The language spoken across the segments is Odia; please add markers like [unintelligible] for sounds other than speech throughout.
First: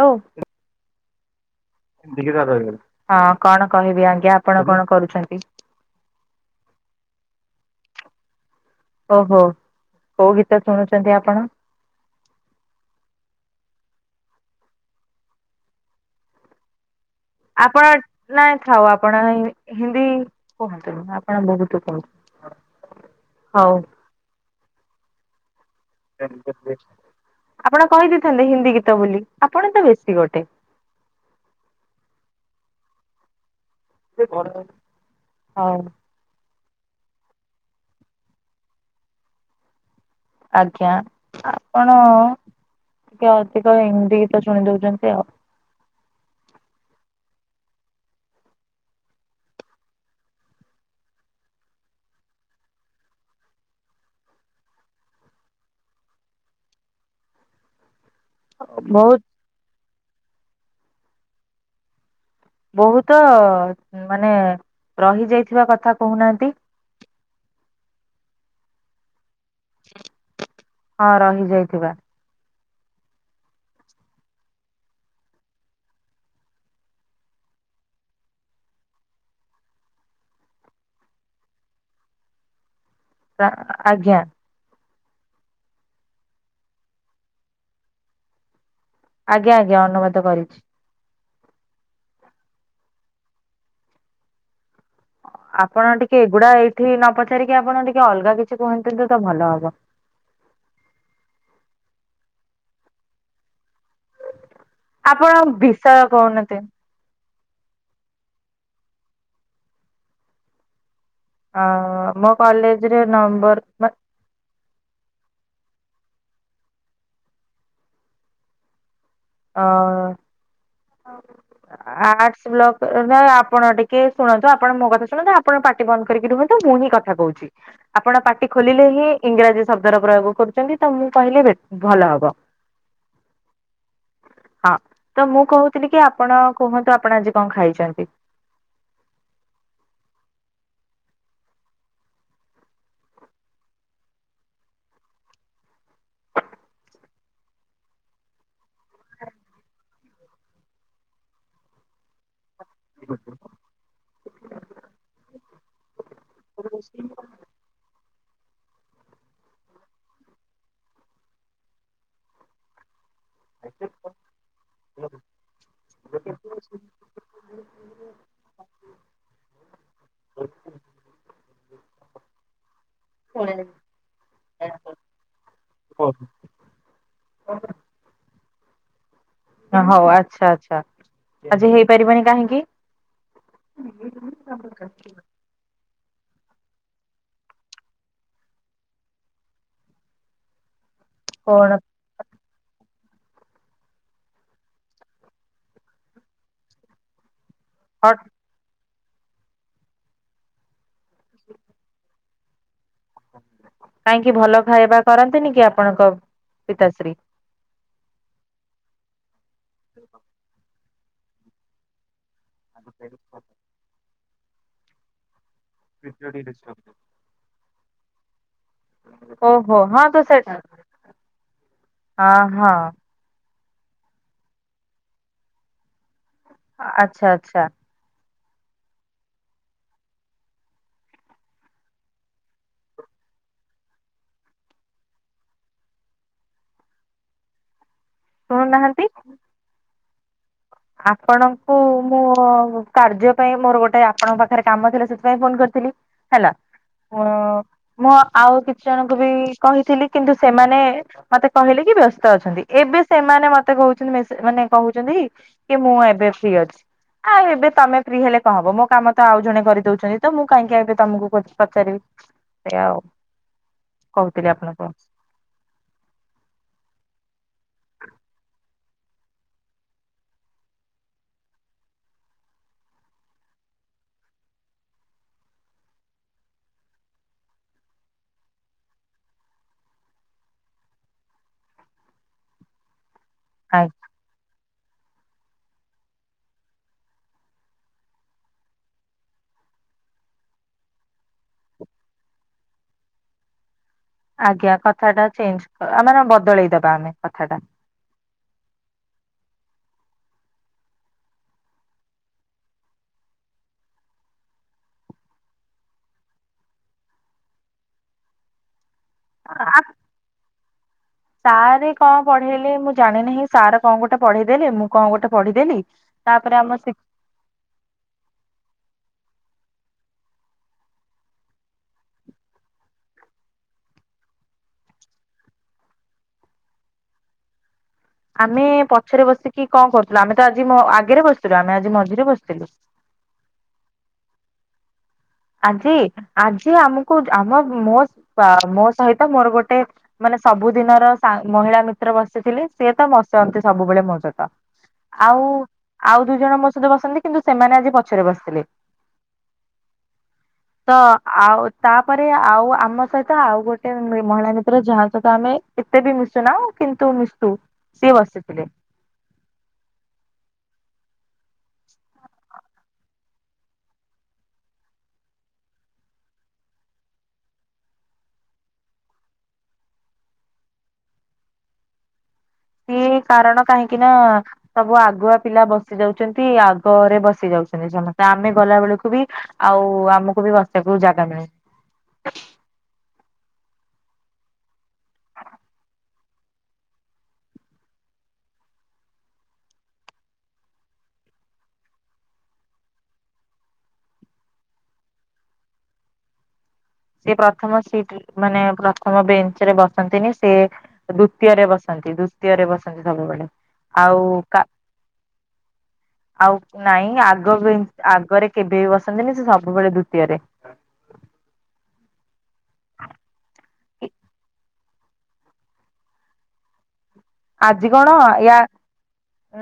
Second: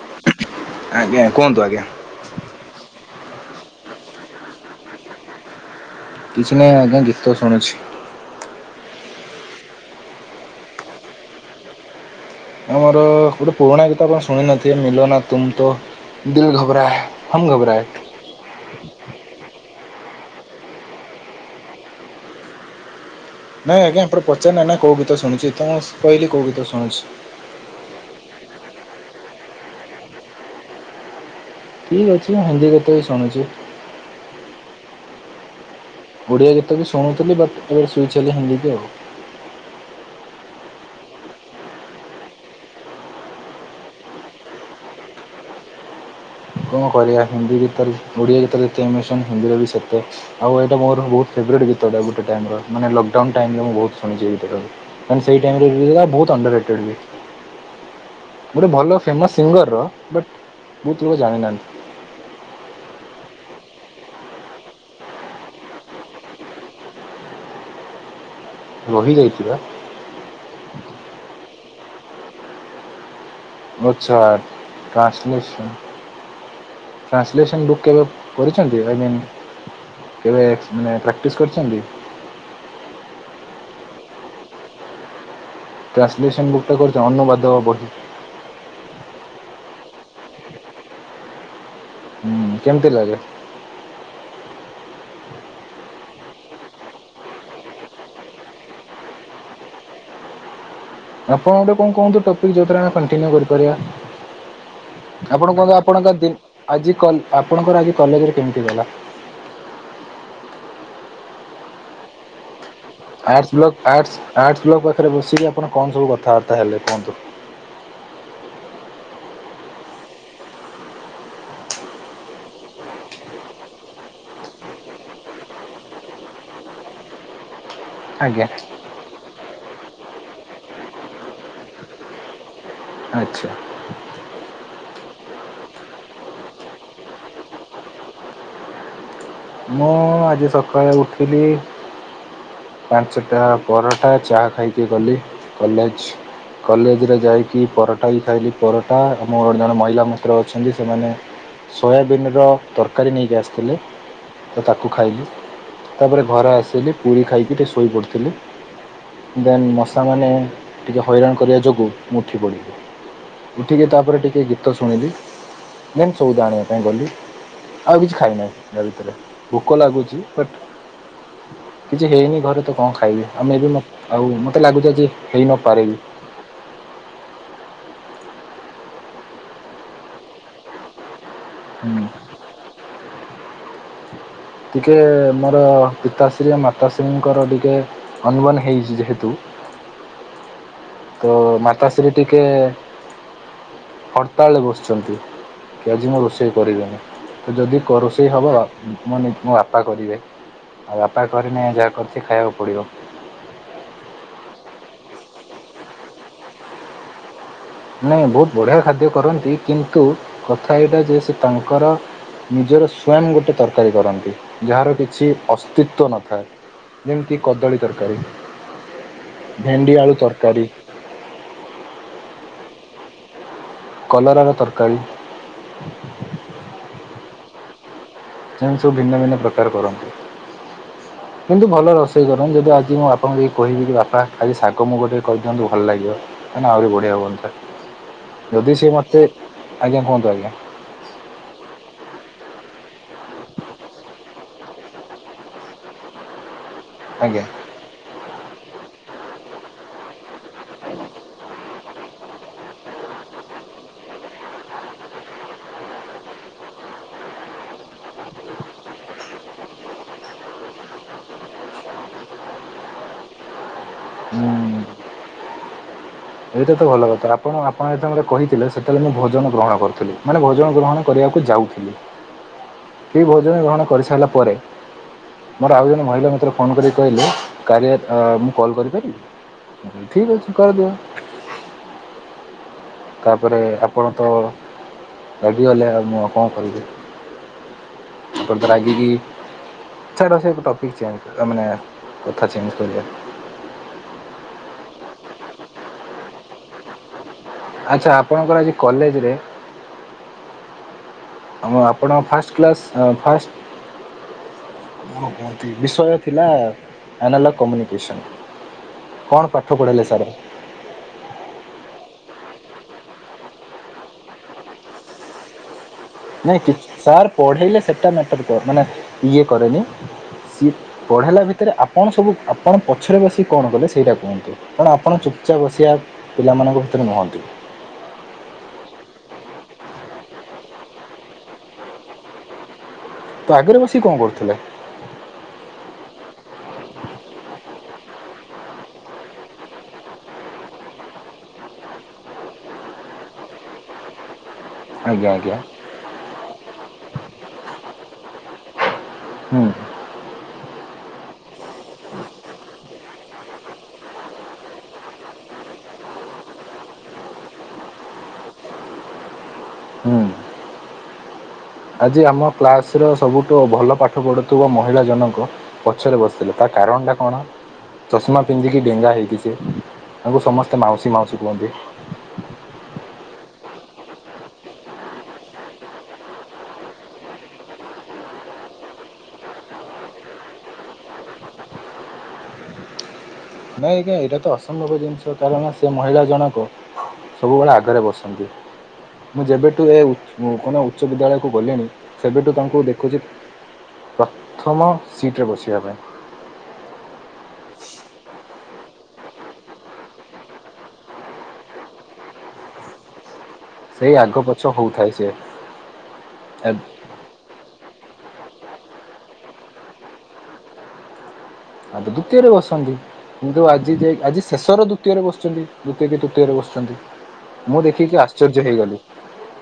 ହାଲୋ ଆଜ୍ଞା କୁହନ୍ତୁ ଆଜ୍ଞା ହଁ କଣ କହିବି ଆଜ୍ଞା ଆପଣ କଣ କରୁଛନ୍ତି? କିଛି ନାହିଁ ଆଜ୍ଞା ଗୀତ ଶୁଣୁଛି। ଓହୋ କୋଉ ଗୀତ ଶୁଣୁଚନ୍ତି ଆପଣ? ଆମର ଗୋଟେ ପୁରୁଣା ଗୀତ ଆପଣ ଶୁଣି ନଥିବେ ମିଲ ନା ତୁମ ତୋ ଦିଲ୍ ଘବରାଏ। ଆପଣ ନାଇଁ ଥାଉ ଆପଣ [unintelligible] ହିନ୍ଦୀ କୁହନ୍ତୁନି ଆପଣ ବହୁତ କୁ। ନାଇଁ ଆଜ୍ଞା ଆପଣ ପଚାରି ନାଇ ନା କୋଉ ଗୀତ ଶୁଣିଛି? ଆପଣ କହିଦେଇଥାନ୍ତେ ହିନ୍ଦୀ। ହିନ୍ଦୀ ଗୀତ ବୋଲି ଆପଣ ତ ବେଶୀ ଗୋଟେ। ଠିକ ଅଛି ମୁଁ ହିନ୍ଦୀ ଗୀତ ବି ଶୁଣିଛି। [unintelligible] ହଁ ଓଡ଼ିଆ ଗୀତ ବି ଶୁଣୁଥିଲି ବଟ୍ ଏବେ ସୁଇଚ୍ ହେଲି ହିନ୍ଦୀ କି ଆଉ। ଆଜ୍ଞା ଆପଣ- ଟିକେ ଅଧିକ ହିନ୍ଦୀ ଗୀତ ଶୁଣି ଦଉଛନ୍ତି ଆଉ। କଣ କରିବା ହିନ୍ଦୀ ଗୀତ ବି ଓଡ଼ିଆ ଗୀତ ଯେତେ ଇମୋସନ୍ ହିନ୍ଦୀର ବି ସେତେ ଆଉ ଏଇଟା ମୋର ବହୁତ- ରାଇଟ ସେଇ ଗୀତଟା ଗୋଟେ ଟାଇମ୍ ର ମାନେ ଲୋକ ଡାଉନ୍ ଟାଇମ୍ ରେ ବହୁତ ଶୁଣିଛି ଏଇ ଗୀତଟା ମାନେ ସେଇ ଟାଇମ ରେ ରିଲିଜ୍ ହେଲା ବହୁତ୍ ଅଣ୍ଡର - [unintelligible] [inaudible] ଗୋଟେ ଭଲ ବହୁତ ଫେମସ୍ ସିଙ୍ଗରର ବଟ୍ ବହୁତ ଲୋକ ଜାଣିନାହାନ୍ତି। ବହୁତ ମାନେ ରହି ଯାଇଥିବା କଥା କହୁନାହାନ୍ତି। [inaudible] ରହି ଯାଇ- ହଁ ରହି ଯାଇଥିବା। ଆଛା ଟ୍ରାସଲେସନ୍। ଟ୍ରାନ୍ସଲେସନ୍ ବୁକ୍ କେବେ କରିଛନ୍ତି ଆଇମିନ୍। କେବେ ମାନେ ପ୍ରାକ୍ଟିସ୍ କରିଛନ୍ତି। ଆ ଆଜ୍ଞା। ଟ୍ରାନ୍ସଲେସନ୍ ବୁକ୍ ଟା [unintelligible] ବାଧ୍ୟବା ବହି ଆଜ୍ଞା ଆଜ୍ଞା ଅନୁବାଦ କରିଛି। ହୁଁ କେମିତି କହିଲେ? ଆପଣ ଟିକେ ଏଗୁଡା ଏଇଠି ନ ପଚାରିକି ଆପଣ ଟିକେ ଅଲଗା କିଛି କୁହନ୍ତୁ ତ ଭଲ ହବ। ଆପଣ ଗୋଟେ କଣ କୁହନ୍ତୁ ଟପିକ ଯୋଉଥିରେ ଆମେ କଣ୍ଟିନ୍ୟୁ କରି କରିବା ଆପଣ କୁହନ୍ତୁ ବିଷୟ ଆପଣଙ୍କ ଦି କହୁନାହାନ୍ତି ଆଜି କ ଆପଣଙ୍କର ଆଜି କଲେଜରେ କେମିତି ଗଲା। ଅ ମୋ କଲେଜ ଆର୍ସ୍ ବ୍ଲ ଆର୍ ଆର୍ ବ୍ଲ [unintelligible] ପାଖରେ ବସିକି ଆପଣ କଣ ସବୁ କଥାବାର୍ତ୍ତା ହେଲେ କୁହନ୍ତୁ। ହ। ଆଟ ବ୍ଲ ନା ଆପଣ ଟିକେ ଶୁଣନ୍ତୁ ଆପଣ ମୋ କଥା ଶୁଣନ୍ତୁ ଆପଣ ପାାର୍ଟି ବନ୍ଦ କରିକି ରୁହନ୍ତୁ। ମୁହିଁ କଥା କହୁଛି, ଆପଣ ଆଜ୍ଞା ପାଟି ଖୋଲିଲେ ହିଁ ଇଂରାଜୀ ଶବ୍ଦର ପ୍ରୟୋଗ କରୁଛନ୍ତି ତ ମୁଁ କହିଲି ଭଲ ହବ। ଆଚ୍ଛା। ହଁ ତ ମୁଁ କହୁଥିଲି କି ଆପଣ କୁହନ୍ତୁ ଆପଣ ଆଜି କଣ ଖାଇଛନ୍ତି। [inaudible] ମୁଁ ଆଜି ସକାଳେ ଉଠିଲି ପାଞ୍ଚଟା ପରଟା ଚାହା ଖାଇକି ଗଲି କଲେଜ୍। କଲେଜ୍ରେ ଯାଇକି ପରଟା ବି ଖାଇଲି, ପରଟା ଆମ ଜଣେ ମହିଳା ମିତ୍ର ଅଛନ୍ତି ସେମାନେ। ସୋୟାବିନ୍ର ତରକାରୀ ନେଇକି ଆସିଥିଲେ ତ ତାକୁ ଖାଇଲି ତାପରେ ଘରେ ଆସିଲି ପୁରୀ ଖାଇକି ଟିକେ ଶୋଇ ପଡ଼ୁ ଥିଲି ଦେନ୍ ମଶାମାନେ ଟିକେ ହଇରାଣ କରିବା ଯୋଗୁଁ ମୁଁ ଉଠି ପଡ଼ିଲି। ଉଠିକି ତାପରେ ଟିକେ ଗୀତ ଶୁଣିଲି। ଦେନ୍ ସଉଦା ଆଣିବା ପାଇଁ ଗଲି ଆଉ କିଛି ଖାଇନାହିଁ ଯ ଭିତରେ। ଭୋକ ଲାଗୁଛି ବଟ୍ [inaudible] କିଛି ହେଇନି ଘରେ ତ କଣ ଖାଇବି ଆମେ ଏେ ଆଉ ମତେ ଲାଗୁଛିଜି ହେଇ ନପାରେିବି। [inaudible] ହଉ ଆଚ୍ଛା ଆଚ୍ଛା ଆଜି ହୁଁ। ହେଇପାରିବନି କାହିଁକି [inaudible] ଟିକେ ମୋର। ପିତାଶ୍ରୀ ମାତାଶ୍ରୀଙ୍କର ଟିକେ ଅନୁମାନ ହେଇଛି ଯେହେତୁ ତ କଣ? ମାତାଶ୍ରୀ ଟିକେ ହରତାଳରେ ବସିଛନ୍ତି କି ଆଜି ମୁଁ ରୋଷେଇ କରିବେନି ତ ଯଦି କ ରୋଷେଇ ହେବ ମୁଁ ମୋ ବାପା କରିବେ ଆଉ ବାପା କରିନେ ଯାହା କରି ଶି ଖାଇବାକୁ ପଡ଼ିବ। କାହିଁକି ଭଲ ଖାଇବା କରନ୍ତିନି କି ଆପଣଙ୍କ ପିତାଶ୍ରୀ। ମାନେ ବହୁତ ବଢ଼ିଆ ଖାଦ୍ୟ କରନ୍ତି କିନ୍ତୁ କଥା ଏଇଟା ଯେ ସେ ତାଙ୍କର ନିଜର ସ୍ଵୟଂ ଗୋଟେ ତରକାରୀ କରନ୍ତି ଯାହାର କିଛି ଅସ୍ତିତ୍ଵ ନଥାଏ ଯେମିତି କଦଳୀ ତରକାରୀ। ଓହୋ ଭେଣ୍ଡି ହଁ ଆଳୁ ତ ସେ ତରକାରୀ ହଁ ହଁ କଲରାର ତରକାରୀ। ଆଚ୍ଛା ଆଚ୍ଛା। ଯେମିତି ସବୁ ଭିନ୍ନ ଭିନ୍ନ ପ୍ରକାର କରନ୍ତି। [inaudible] କିନ୍ତୁ ଭଲ ରୋଷେଇ କର ଯଦି ଆଜି ମୁଁ ବାପାଙ୍କୁ ଟିକେ କିବି କି ବାପା ଖାଜି ଶାଗ ମୁଗ ଟିକେ କହିଦିଅନ୍ତୁ ଭଲ ଲାଗିବ। କାଇଁ ନା ଆହୁରି ବଢ଼ିଆ ହୁଅନିତା ଯଦି ସିଏ ଶୁଣୁନାହାନ୍ତି ମୋତେ ଆଜ୍ଞା କୁହନ୍ତୁ ଆଜ୍ଞା। ଆପଣଙ୍କୁ [unintelligible] କାର୍ଯ୍ୟ ପାଇଁ ମୋର ଗୋଟେ ଆପଣଙ୍କ ପାଖରେ କାମ ଥିଲା ସେଥିପାଇଁ ଫୋନ କରିଥିଲି ହେଲା। ଆଜ୍ଞା। ମୁଁ ଆଉ କିଛି ଜଣଙ୍କୁ ବି କହିଥିଲି କିନ୍ତୁ ସେମାନେ ମତେ କହିଲେ କି ବ୍ୟସ୍ତ ଅଛନ୍ତି ଏବେ ସେମାନେ। ମାନେ ମତେ କହୁଛନ୍ତି ମାନେ କହୁଛନ୍ତି କି ମୁଁ ଏବେ ଫ୍ରି ଅଛି। ଆଁ ଏବେ ତମେ ଫ୍ରି ହେଲେ କଣ ହବ ମୋ କାମ ତ ଆଉ ଜଣେ କରିଦଉଛନ୍ତି ତ ମୁଁ କାହିଁକି ଏବେ ତମକୁ ପଚାରିବି ସେ ଆଉ ଉଁ କହୁଥିଲି ଆପଣ କଣ ଏଇଟା ତ ଭଲ କଥା ଆପଣ ଆପଣ ଯେତେବେେ କହିଥିଲେ ସେ ତାହେଲେ ମୁଁ ଭୋଜନ ଗ୍ରହଣ କରୁଥିଲି ମାନେ ଭୋଜନ ଗ୍ରହଣ କରିବାକୁ ଯାଉଥିଲି। ଫି ଭୋଜନ ଗ୍ରହଣ କରିସାରିଲା ପରେ ମୋର ଆଉ ଜଣେ ମହଳା ମିତ୍ର ଫୋନ କରିକି କହିଲେ କାଳିଆ ମୁଁ କଲ୍ କରିପାରିବି? ଠିକ ଅଛି କରିଦିଅ। [unintelligible] ତାପର ଆ ଦ ରାଗି କି [unintelligible] ସେଟା ସେ ଟପିକ୍ ଚେଞ୍ଜ ମାନେ କଥା ଚେଞ୍ଜ କରିବା। ଆଜ୍ଞା କଥା ଟା ଚେଞ୍ଜ ମାନେ ବଦଳେଇ ଦବା ଆମେ କଥା ଟା ଆଚ୍ଛା ଆପଣଙ୍କର ଆଜି କଲେଜରେ ଆ ଆପଣ ଫାଷ୍ଟ କ୍ଲାସ୍ ଫାଷ୍ଟ ବିଷୟ ଥିଲା ଆନାଲଗ କମ୍ୟୁନିକେସନ୍ କଣ ପାଠ ପଢ଼ିଇଲେ ସାର୍? ସାର କଣ ପଢେଇଲି ମୁଁ ଜାଣି ନାହିଁ, ସାର କଣ ଗୋଟେ ପଢେଇଦେଲେ, ମୁଁ କଣ ଗୋଟେ ପଢ଼ିଦେଲି ନାଇଁ କି ସାର୍ ପଢ଼େଇଲେ ସେଟା ମ୍ୟାଟର କର ମାନେ ଇଏ କରେନି? [unintelligible] ଉଚ୍ଚା ବସିିଆ ପିଲାମାନଙ୍କ ଭିତରେ ନୁହନ୍ତି। ହଁ [inaudible] ଆମେ ପଛରେ ବସିକି କଣ କରୁଥିଲୁ ଆମେ ତ ଆଜି ଆଗରେ ବସିଥିଲୁ ଆମେ ଆଜି ମଝିରେ ବସିଥିଲୁ ତ ଆଗରେ ବସିିକି କଣ କରୁଥିଲେ? ଆଜି ଆଜି ଆମକୁ ଆମ ମୋ ମୋ ସହିତ ମୋର ଗୋଟେ ମାନେ ସବୁଦିନର ମହିଳା ମିତ୍ର ବସିଥିଲେ, ସିଏ ତ ବସନ୍ତି ସବୁବେଳେ ମୋ ସହିତ ଆଜ୍ଞା ଆଉ ଆଜ୍ଞା ଆଉ ଦୁଇ ଜଣ ମୋ ସହିତ ବସନ୍ତି କିନ୍ତୁ ସେମାନେ ଆଜି ପଛରେ ବସିଥିଲେ। ହୁଁ ତ ଆଉ ତାପରେ ଆଉ ଆମ ସହିତ ଆଉ ଗୋଟେ ମହିଳା ମିତ୍ର ଯାହା ସହିତ ଆମେ କେତେ ବି ମିଶୁନା କିନ୍ତୁ ମିଶୁ ସିଏ ବସିଥିଲେ। [inaudible] ହୁଁ ଆଜି ଆମ କ୍ଲାସ ର ସବୁଠୁ ଭଲ ପାଠ ପଢୁଥିବା ମହିଳା ଜଣକ ପଛରେ ବସିଥିଲେ ତା କାରଣ ଟା କଣ? ଚଷମା ପିନ୍ଧିକି ଡେଙ୍ଗା ହେଇକି ସେ ତାଙ୍କୁ ସମସ୍ତେ ମାଉସୀ ମାଉସୀ କୁହନ୍ତି। ସିଏ କାରଣ କାହିଁକି ନା ସବୁ ଆଗୁଆ ପିଲା ବସି ଯାଉଛନ୍ତି ଆଗରେ ବସି ଯାଉଛନ୍ତି। ସମସ୍ତେ ଆମେ ଗଲା ବେଳକୁ ବି ଆଉ ଆମକୁ ବି ବସିବାକୁ ଜାଗା ମିଳୁ [inaudible] ନାଇଁ ଆଜ୍ଞା, ଏଇଟା ତ ଅସମ୍ଭବ ଜିନିଷ କାରଣ ସେ ମହିଳା ଜଣକ ସବୁବେଳେ ଆଗରେ ବସନ୍ତି। ମୁଁ ଯେବେଠୁ ଏ କଣ ଉଚ୍ଚ ବିଦ୍ୟାଳୟକୁ ଗଲିଣି ସେବେଠୁ ତାଙ୍କୁ ଦେଖୁଛି ପ୍ରଥମ ସିଟରେ ବସିବା ପାଇଁ ସେ ପ୍ରଥମ ସିଟ ମାନେ ପ୍ରଥମ ବେଞ୍ଚ ରେ ବସନ୍ତିନି, ସେ ଦ୍ଵିତୀୟରେ ବସନ୍ତି, ଦ୍ଵିତୀୟରେ ବସନ୍ତି ସବୁବେଳେ। ସେଇ ଆଉ ଆଗ ପଛ କା ହଉଥାଏ ସେ ଆଉ ନାଇଁ ଆଗ ବେଞ୍ଚ ଆଗ ଘରେ କେବେ ବି ବସନ୍ତିନି ସେ ସବୁବେଳେ ଦ୍ଵିତୀୟରେ ଆ ତ ଦ୍ୱିତୀୟରେ ବସନ୍ତି କିନ୍ତୁ ଆ ଜି ଆଜି ଶେଷର ଦ୍ୱିତୀୟରେ ବସିଚନ୍ତି, ଦ୍ୱିତୀୟ କି ତୃତୀୟରେ ବସିଚନ୍ତି। ଆଜି କଣ ୟା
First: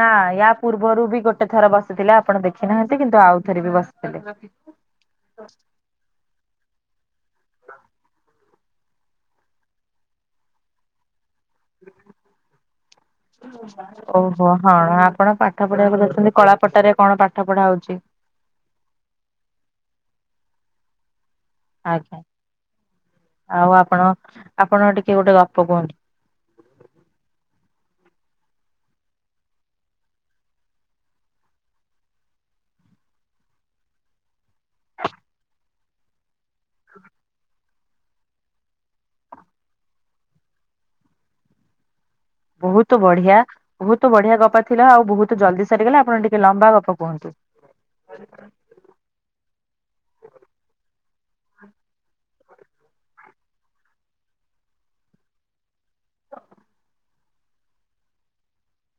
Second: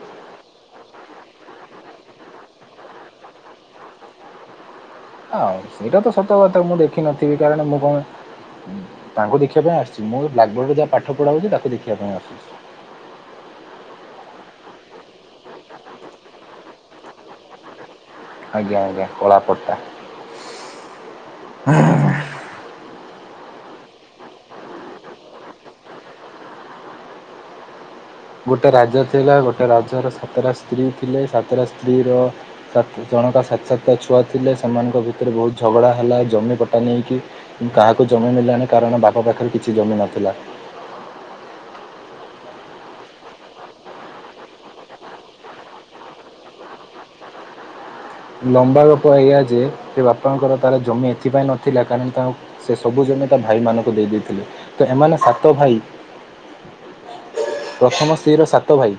ନାଁ ୟା ପୂର୍ବରୁ ବି ଗୋଟେ ଥର ବସ ସିଥିଲେ ଆପଣ ଦେଖିନାହାନ୍ତି କିନ୍ତୁ ଆଉଥରେ ବି ବସିଥିଲେ। ଆଉ ସେଇଟା ତ ସତ କଥା ମୁଁ ଦେଖିନଥିବି କାରଣ ମୁଁ କଣ ତାଙ୍କୁ ଦେଖିବା ପାଇଁ ଆସିଚି ମୁଁ ବ୍ଲାକବୋର୍ଡ଼ ରେ ଯାହା ପାଠ ପଢାହେଉଚି ତାକୁ ଦେଖିବାପାଇଁ ଆସୁଚି। ଓ ହଁ ଆପଣ ପାଠ ପଢିବାକୁ ଦେଖୁଚନ୍ତି କଳାପଟାରେ କଣ ପାଠ ପଢା ହଉଚି। ଆଜ୍ଞା ଆଜ୍ଞା କଳାପଟା ଆଜ୍ଞା ଆଉ ଆପଣ ଆପଣ ଟିକେ ଗୋଟେ ଗପ କୁହନ୍ତୁ। ଗୋଟେ ରାଜା ଥିଲା। ଗୋଟେ ରାଜା ର ସାତଟା ସ୍ତ୍ରୀ ଥିଲେ। ସାତଟା ସ୍ତ୍ରୀ ର ସାତ ସା ଜଣକା ସାତ ସାତଟା ଛୁଆ ଥିଲେ। ସେମାନଙ୍କ ଭିତରେ ବହୁତ ଝଗଡ଼ା ହେଲା ଜମି ପଟା ନେଇକି। କିନ୍ତୁ କାହାକୁ ଜ ଜମି ମିଳିଲାନି କାରଣ ବାପା ପାଖରେ କିଛି ଜମି ନଥିଲା। ବହୁତ ବଢିଆ, ବହୁତ ବଢିଆ ଗପ ଥିଲା। ଆଉ ବହୁତ ଜଲଦି ସରିିଗଲା। ଆପଣ ଟିକେ ଲମ୍ବା ଗପ କୁହନ୍ତୁ। [inaudible] ଲମ୍ବା ଗପ ଏଇଆ ଯେ ସେ ବାପାଙ୍କର ତାର ଜମି ଏଥିପାଇଁ ନଥିଲା କାରଣ ତାଙ୍କ ସେ ସବୁ ଜମି ତା ଭାଇ ମାନଙ୍କୁ ଦେଇ ଦେଇଥିଲେ। ତ ଏମାନେ ସାତ ଭାଇ ପ୍ରଥମ ସ୍ତ୍ରୀର ସାତ ଭାଇ।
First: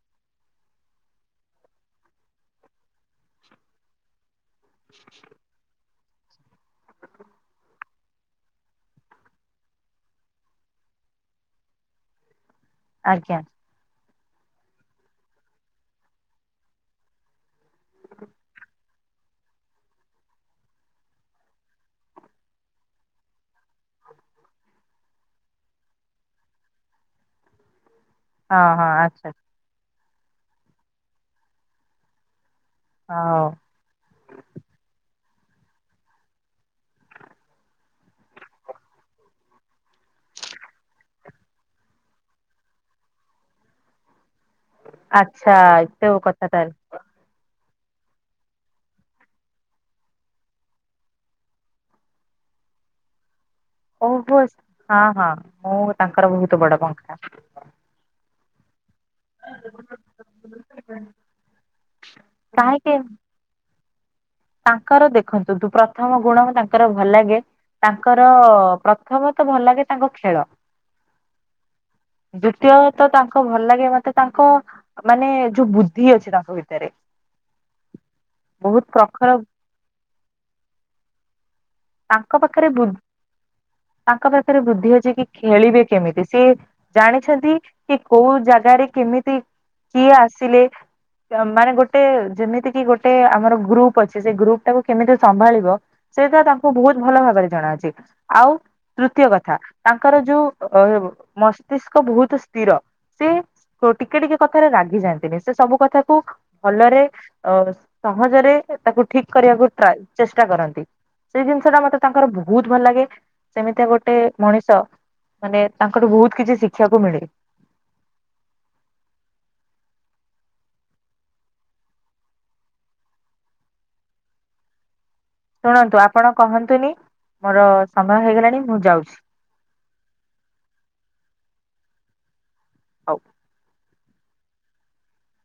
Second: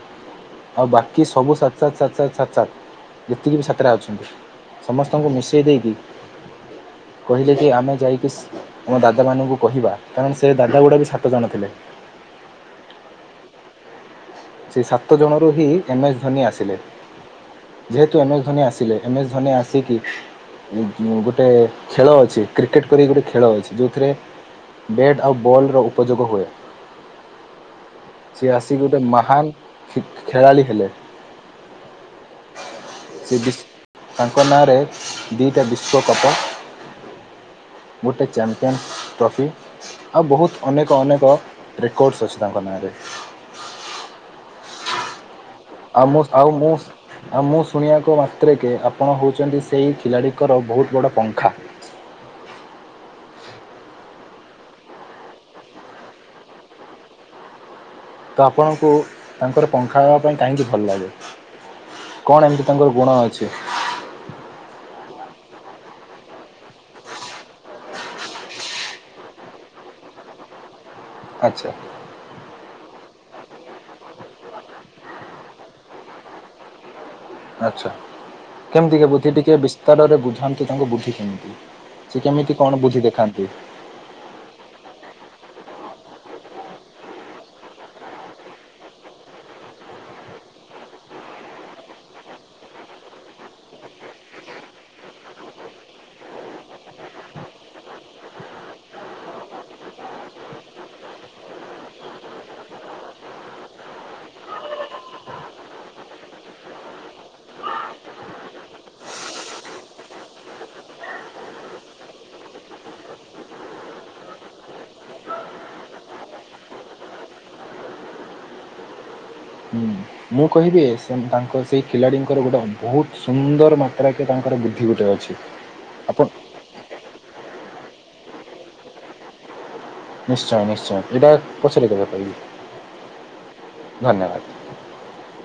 ଆଉ ବାକି ସବୁ ସାତ ସାତ ସାତ ସାତ ସାତ ସାତ ଯେତିକି ବି ସାତଟା ଅଛ ଛନ୍ତି, ସମସ୍ତଙ୍କୁ ମିଶେଇ ଦେଇକି କହିଲେ କି ଆମେ ଯାଇକି ଆମ ଦାଦା ମାନଙ୍କୁ କହିବା କାରଣ ସେ ଦାଦା ଗୁଡା ବି ସାତ ଜଣ ଥିଲେ। ଆଜ୍ଞା। ସେ ସାତ ଜଣରୁ ହିଁ ଏମ ଏସ୍ ଧୋନି ଆସିଲେ। ଯେହେତୁ ଏମ ଏସ୍ ଧୋନି ଆସିଲେ ଏମ୍ ଏସ୍ ଧୋନି ଆସିକି ଇ, ଯୁଁ-ଗୋଟେ ଖେଳ ଅଛି କ୍ରିକେଟ୍ କରିକି ଗୋଟେ ଖେଳ ଅଛି। ଯୋଉଥିରେ ବେଟ୍ ଆଉ ବଲ୍ ର ଉପଯୋଗ ହୁଏ। ହଁ, ହଁ, ଆଚ୍ଛା। ଖିକ୍ ଖେଳାଳି ହେଲେ। ସେ ହଉ ବିସ୍ ତାଙ୍କ ନାଁରେ ଦିଟା ବିଶ୍ୱକପ ଗୋଟେ ଚାମ୍ପିୟାନ ଟ୍ରଫି ଆଉ ବହୁତ ଅନେକ ଅନେକ ରେକର୍ଡ଼ସ୍ ଅଛି ତାଙ୍କ ନାଁରେ। [inaudible] ଆ ଆମସ ଆଉ ମୁସ ଆ ମୁସ ଶୁଣିବାକୁ ମାତ୍ରେକ ଆପଣ ହଉଚନ୍ତି ସେଇ ଖିଲାଡ଼ିଙ୍କର ବହୁତ ବଡ଼ ପଙ୍ଖା। ଓହୋ, ହଁ, ହଁ, ମୁଁ ତାଙ୍କର ବହୁତ ବଡ ପଙ୍ଖା। ତ ଆପଣଙ୍କୁ ତାଙ୍କର ପଙ୍ଖା ହେବା ପାଇଁ କାହିଁକି ଭଲ ଲାଗେ? କଣ ଏମିତି ତାଙ୍କର କାହିଁକି ଗୁଣ ଅଛି? ତାଙ୍କର ଦେଖନ୍ତୁ ଦୁ-ପ୍ରଥମ ଗୁଣ ତାଙ୍କର ଭଲ ଲାଗେ ତାଙ୍କର ପ୍ର ପ୍ରଥମତଃ ଭଲ ଲାଗେ ତାଙ୍କ ଖେଳ। ଆଚ୍ଛା ଦ୍ଵୁତୀୟ ତ ତାଙ୍କ ଭଲ ଲାଗେ ମୋତେ ତାଙ୍କ ମାନେ ଯୋଉ ବୁଦ୍ଧି ଅଛି ତାଙ୍କ ଭିତରେ। ଆଚ୍ଛା ବହୁତ କେମତି କା ବୁଦ୍ଧି ପ୍ରଖର ଟିକେ ବିସ୍ତାରରେ ବୁଝାନ୍ତୁ ତାଙ୍କ ବୁଦ୍ଧି କେମିତି। ସେ ତାଙ୍କ କେମିତି ପାଖରେ କଣ ବୁଦ୍, ବୁଦ୍ଧି ଦେଖାନ୍ତି? ତାଙ୍କ ପାଖରେ ବୁଦ୍ଧି ଅଛି କି ଖେଳିବେ କେମିତି। ସେ ଜାଣିଛନ୍ତି କି କୋଉ ଜାଗାରେ କେମିତି କିଏ ଆସିଲେ ତ ମାନେ ଗୋଟେ ଯେମିତି କି ଗୋଟେ ଆମର ଗ୍ରୁପ୍ ଅଛି। ସେ ଗ୍ରୁପ୍ ଟାକୁ କେମିତି ସମ୍ଭାଳିବ ସେଇଟା ତା ବୁ ବହୁତ ଭଲ ଭାବରେ ଜଣାଅଛି। ଆଉ ତୃତୀୟ କଥା ତାଙ୍କର ଯୋଉ ଅହେବ ମସ୍ ସ୍ତିଷ୍କ ବହୁତ ସ୍ଥିର। ସେ ଓ ଟିକେ ଟିକେ କଥାରେ ରାଗି ଯାଆନ୍ତିନି। ସେ ସବୁ କଥାକୁ ଭଲରେ ଅ, ସହଜରେ ସେ ତାକୁ ଠିକ କରିବାକୁ ଟ୍ରାଏ, ଚେଷ୍ଟା କରନ୍ତି। ସେଇ ଜିନିଷ ଟା ମୋତେ ତାଙ୍କର ବହୁତ ଭଲ ଲାଗେ। ସେମିତି ଗୋଟେ ମଣିଷ ମାନେ ତାଙ୍କଠୁ ବହୁତ କିଛି ଶିଖିବାକୁ ମିଳେ। ହୁଁ। ମୁଁ କହିବି ସେ ତାଙ୍କର ସେହି ଖେଳାଳିଙ୍କର ଗୋଟେ ବହୁତ ସୁନ୍ଦର ମାତ୍ରାକେ ତାଙ୍କର ବୁଦ୍ଧି ଗୋଟେ ଅଛି। ଶୁଣନ୍ତୁ ଆପଣ କହନ୍ତୁନି। ମୋର ସମୟ ହେଇଗଲାଣି ମୁଁ ଯାଉଛି। ନିଶ୍ଚୟ ନିଶ୍ଚୟ ଏଇଟା ପଛରେ କେବେ କହିବି। ହଉ। ଧନ୍ୟବାଦ।